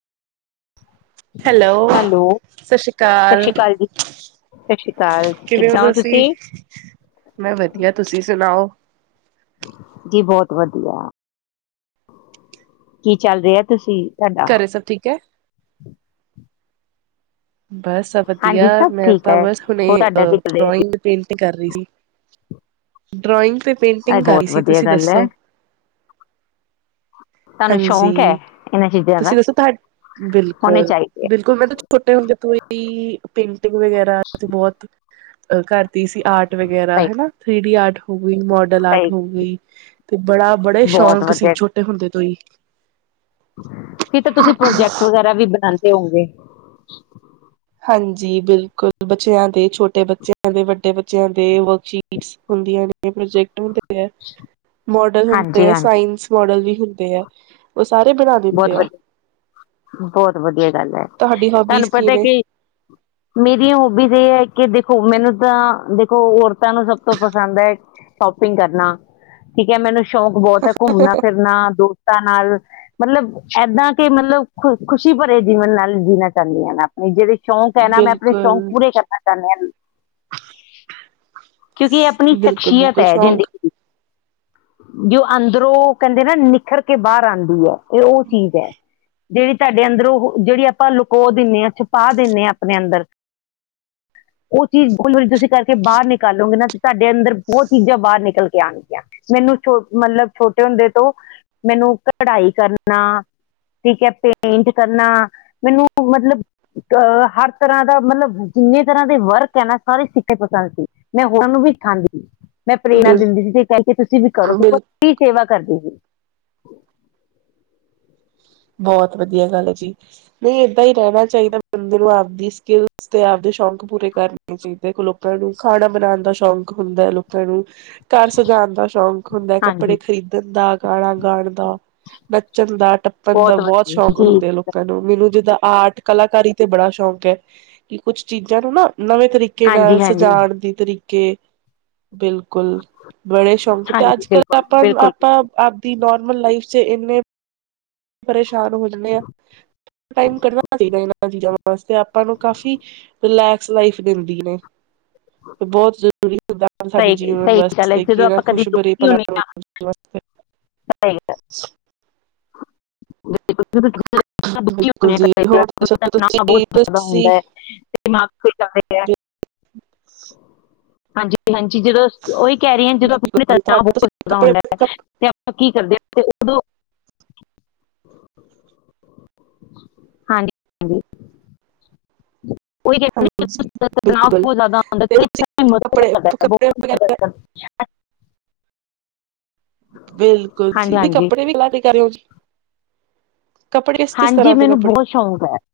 Hello, ਸ਼੍ਰੀ ਅਕਾਲ ਸ਼ਸ਼ੀ ਕਾਲ ਜੀ। ਸ਼ਸ਼ੀ ਕਾਲ, ਕਿਵੇਂ ਕਿੱਦਾਂ ਹੋ ਤੁਸੀਂ ਤੁਸੀ? ਮੈਂ ਵਦੀਆ, ਤੁਸੀ ਸੁਨਾਓ। ਜੀ ਬੋਤ ਵਦੀਆ। ਕੀ ਚੱਲ ਰਿਹਾ, ਤੁਸੀ? ਕੱਰੇ ਸਬ ਠੀਕ ਹੈ? ਬਸ ਸਭ ਹਾਂਜੀ ਵਦੀਆ, ਸਭ ਮੈਂ ਠੀਕ ਤਾਂ ਹੈ, ਬਸ ਹੁਨੇ ਹੋਰ ਤੁਹਾਡਾ ਅ ਕੀ ਚੱਲ ਰਿਹਾ ਜੀ? ਡ੍ਰੋਇੰਗ ਪੇਂਟਿੰਗ ਕਰ ਰਹੀ ਸੀ, ਡਰੋਇੰਗ ਤੇ। ਇਹ ਪੇਂਟਿੰਗ ਕੱਰ ਰਹੀ ਬਹੁਤ ਸੀ, ਵਧੀਆ ਤੁਸੀ ਗੱਲ ਦੱਸੋ। ਹੈ, ਤੁਹਾਨੂੰ ਸ਼ੌਂਕ ਹੈ ਹਾਂਜੀ, ਇਹਨਾਂ ਚੀਜ਼ਾਂ ਦਾ, ਤੁਸੀ ਦੱਸੋ ਤੁਹਾ ਹੋਣੇ ਬਿਲਕੁਲ, ਚਾਹੀਦੇ ਆ, ਬਿਲਕੁਲ ਮੈਂ ਤੋ ਛੋਟੇ ਹੁੰਦੇ ਤੋਂ ਈ ਪੇਂਟਿੰਗ ਵਗੈਰਾ ਅਸੀ ਬੋਤ ਕਰਦੀ ਸੀ ਆਰਟ ਵਗੈਰਾ ਸਹੀ ਹੈਨਾ, ਥ੍ਰੀ ਡੀ ਆਰਟ ਹੋ ਗਈ, ਮੋਡਲ ਆਰਟ ਸਹੀ ਹੋ ਗਈ। ਤੇ ਬੜਾ ਬੜੇ ਬਹੁਤ ਸ਼ੌਂਕ ਸੀ ਵਧੀਆ, ਛੋਟੇ ਹੁੰਦੇ ਤੋਂ ਈ। ਕੀ ਤਾਂ ਤੁਸੀਂ ਪ੍ਰੋਜੈਕਟ ਵਗੈਰਾ ਵੀ ਬਣਾਦੇ ਹੋਓਗੇ। ਹਾਂਜੀ ਬਿਲਕੁਲ ਬੱਚਿਆਂ ਦੇ, ਛੋਟੇ ਬੱਚਿਆਂ ਦੇ, ਵੱਡੇ ਬੱਚਿਆਂ ਦੇ, ਵਰਕਸ਼ੀਟ ਹੁੰਦੀਆਂ ਨੇ ਪ੍ਰੋਜੈਕਟ ਹੁਣ ਤੇ ਹੁੰਦੇ ਐ, ਮਾਡਲ ਹੁੰਦੇ ਹਾਂਜੀ ਐ, ਹਾਂਜੀ, ਸਾਇੰਸ ਮਾਡਲ ਵੀ ਹੁੰਦੇ ਐ। ਓਹ ਸਾਰੇ ਬਣਾ ਬਹੁਤ ਦਿੰਦੇ ਆ। ਵਧੀਆ, ਬਹੁਤ ਵਧੀਆ ਗੱਲ ਹੈ। ਤੁਹਾਡੀ ਹੋਬੀਜ਼ ਤੁਹਾਨੂੰ ਕੀ ਪਤਾ ਨੇ? ਕਿ ਹ [inaudible] ਮੇਰੀਆਂ ਹੋਬੀਜ਼ ਏਹ ਐ ਕਿ ਦੇਖੋ ਮੈਨੂੰ ਤਾਂ ਦੇਖੋ ਔਰਤਾਂ ਨੂੰ ਸਭ ਤੋਂ ਪਸੰਦ ਐ। ਸ਼ੋਪਿੰਗ ਕਰਨਾ, ਠੀਕ ਐ ਮੈਨੂੰ ਸ਼ੌਕ ਬਹੁਤ ਐ, ਘੁੰਮਣਾ ਫਿਰਨਾ ਦੋਸਤਾਂ ਨਾਲ ਮਤਲਬ ਏਦਾਂ ਕਿ ਮਤਲਬ ਖੁ ਖੁਸ਼ੀ ਭਰੇ ਜੀਵਨ ਨਾਲ ਜੀਣਾ ਚਾਦੀਆਂ ਨਾ ਆਪਣੀ ਜਿੜੇ ਸ਼ੌਂਕ ਏ ਨਾ ਮੈਂ ਆਪਣੇ ਸ਼ੌਂਕ ਬਿਲਕੁਲ ਪੂਰੇ ਕਰਨਾ ਚਾਣੇ ਆ। ਕਿਉਂਕਿ ਏ ਆਪਣੀ ਬਿਲਕੁਲ ਸ਼ਖਸੀਅਤ ਬਿਲਕੁਲ ਐ ਸ਼ੌਕ ਜ਼ਿੰਦਗੀ ਦੀ ਜੋ ਅੰਦਰੋਂ ਕੇਂਦੇ ਨਾ ਨਿਖਰ ਕੇ ਬਾਰ ਆਂਦੀ ਏ, ਏਹ ਓ ਚੀਜ਼ ਐ। ਜੇੜੀ ਤਾਡੇ ਅੰਦਰੋ ਉਹ ਜੇੜੀ ਆਪਾਂ ਲੁਕੋ ਦਿੰਦੇ ਆ, ਛੁਪਾ ਦਿੰਦੇ ਆ, ਆਪਣੇ ਅੰਦਰ [inaudible] ਉਹ ਚੀਜ਼ ਖੁਲਕੇ ਤੁਸੀਂ ਕਰਕੇ ਬਾਰ ਨਿਕਾਲੋਗੇ ਨਾ ਤਾਡੇ ਅੰਦਰ ਬੋਤ ਚੀਜ਼ਾਂ ਬਾਰ ਨਿਕਲ ਕੇ ਆਣਗੀਆਂ। ਮੈਨੂੰ ਛੋ ਮਤਲਬ ਛੋਟੇ ਹੁੰਦੇ ਤੋਂ ਮੈਨੂੰ ਕਢਾਈ ਕਰਨਾ ਠੀਕ ਐ, ਪੇਂਟ ਕਰਨਾ ਮੈਨੂੰ ਮਤਲਬ ਅ ਹਰ ਤਰ੍ਹਾਂ ਦਾ ਮਤਲਬ ਜਿੰਨੇ ਤਰ੍ਹਾਂ ਦੇ ਵਰਕ ਏ ਨਾ ਸਾਰੇ ਸਿੱਖੇ ਪਸੰਦ ਸੀ। ਮੈਂ ਹੋਰਾ ਨੂ ਵੀ ਸਿਖਾਦੀ ਆ। ਮੈਂ ਪ੍ਰੇਰਨਾ ਬਿਲ ਦਿੰਦੀ ਸੀ ਤੇ ਕੇਦੀ ਤੁਸੀਂ ਵੀ ਕਰੋ ਬਿਲ ਬੋਤ ਹੀ ਸੇਵਾ ਕਰਦੀ ਸੀ। ਬੋਤ ਵਧੀਆ ਗੱਲ ਏ ਜੀ। ਨਈ ਏਦਾਂ ਹੀ ਰੇਂਣਾ ਚਾਹੀਦਾ ਬੰਦੇ ਨੂੰ ਆਪਦੀ ਸਕਿੱਲ ਤੇ ਆਪਦੇ ਸ਼ੌਂਕ ਪੂਰੇ ਕਰਨ ਚਹੀ ਦੇਖੋ ਲੋਕਾਂ ਨੂੰ ਖਾਣਾ ਬਣਾਣ ਦਾ ਸ਼ੌਕ ਹੁੰਦਾ ਐ ਲੋਕਾਂ ਨੂੰ ਕਾਰ ਸਜਾਣ ਦਾ ਸ਼ੌਕ ਹੁੰਦਾ ਐ, ਕੱਪੜੇ ਹਾਂਜੀ ਖਰੀਦਣ ਦਾ, ਗਾਣਾ ਗਾਣ ਦਾ, ਨੱਚਣ ਦਾ ਬੰਦਾ ਬਹੁਤ ਬੋਤ ਵਧੀਆ ਸ਼ੌਂਕ ਜੀ ਹੁੰਦੇ ਆ ਲੋਕ ਲੋਕਾਂ ਨੂੰ, ਮੈਨੂੰ ਜਿੱਦਾਂ ਆਰਟ ਕਲਾਕਾਰੀ ਤੇ ਬੜਾ ਸ਼ੌਕ ਐ ਕਿ ਕੁੱਛ ਚੀਜ਼ਾਂ ਨੂੰ ਨਾ ਨਵੇਂ ਤਰੀਕੇ ਨਾਲ ਹਾਂਜੀ ਹਾਂਜੀ ਸਜਾਣ ਦੀ ਤਰੀਕੇ। ਬਿਲਕੁਲ ਬੜੇ ਸ਼ੌਂਕ ਤੇ ਹਾਂਜੀ ਅੱਜ ਕੱਲ ਬਿਲਕੁਲ ਆਪਾਂ ਨੂੰ ਬਿਲਕੁਲ ਆਪਾਂ ਬਿਲਕੁਲ। ਆਪ ਦੀ ਨੋਰਮਲ ਲਾਈਫ ਚ ਏਨੇ ਪਰੇਸ਼ਾਨ ਹੋ ਜਾਂਦੇ ਆ, ਟਾਈਮ ਕੱਢਣਾ ਚਾਹੀਦਾ ਏਨਾਂ ਚੀਜ਼ਾਂ ਨੂੰ ਵਾਸਤੇ ਆਪਾਂ ਨੂੰ ਕਾਫ਼ੀ ਰਿਲੈਕਸ ਲਾਈਫ ਦਿੰਦੀ ਨੇ ਤੇ ਬੋਤ ਜਰੂ ਪੂਰੀ ਹਨ ਸਾਡੇ ਸਹੀ ਜੀਵਨ ਸਹੀ ਵਾਸਤੇ ਕਿ ਏਨਾਂ ਖੁਸ਼ਬਰੀ ਭਲਾ ਸਹੀ ਗੱਲ ਬਿਲਕੁਲ ਜੀ ਹੋਰ ਦੱਸੋ [unintelligible] ਬੋਤ ਤੁਸੀਂ ਜਾਦਾ ਤੁਸੀਂ ਹੁੰਦਾ ਏ। ਦਿਮਾਗ ਤੋਂ [unintelligible] ਹਾਂਜੀ ਹਾਂਜੀ ਜਦੋਂ ਓਹੀ ਕੇਹ ਰਹੀ ਆ, ਜਦੋਂ ਬਿਲਕੁਲ ਤੁਹਾਡੇ ਤੁਸੀਂ [unintelligible] ਕੱਪੜੇ ਹੁੰਦਾ ਏ ਹਾਂ, ਤੇ ਆਪਾਂ ਕੀ ਕਰਦੇ ਆ ਤੇ ਓਦੋਂ ਹਾਂਜੀ ਹਾਂਜੀ ਉਹੀ ਕਹਿੰਦੇ ਕਿ ਜਦੋਂ ਤਣਾਅ ਬਹੁਤ ਜ਼ਿਆਦਾ ਹੁੰਦਾ ਤੇ ਇੱਥੇ ਮਦਦ ਕਰਦਾ ਹੈ ਬਹੁਤ ਮਦਦ ਕਰਦਾ [inaudible] ਬਿਲਕੁਲ ਹਾਂਜੀ ਜੀ ਤੇ ਹਾਂਜੀ ਕੱਪੜੇ ਵੀ ਲਗ ਕਰਿਓ ਜੀ। ਕੱਪੜੇ ਕਿਸ ਕਿਸ ਹਾਂਜੀ, ਤਰ੍ਹਾਂ ਦੇ ਮੈਨੂੰ ਕੱਪੜੇ ਬੋਤ ਸ਼ੌਕ ਏ।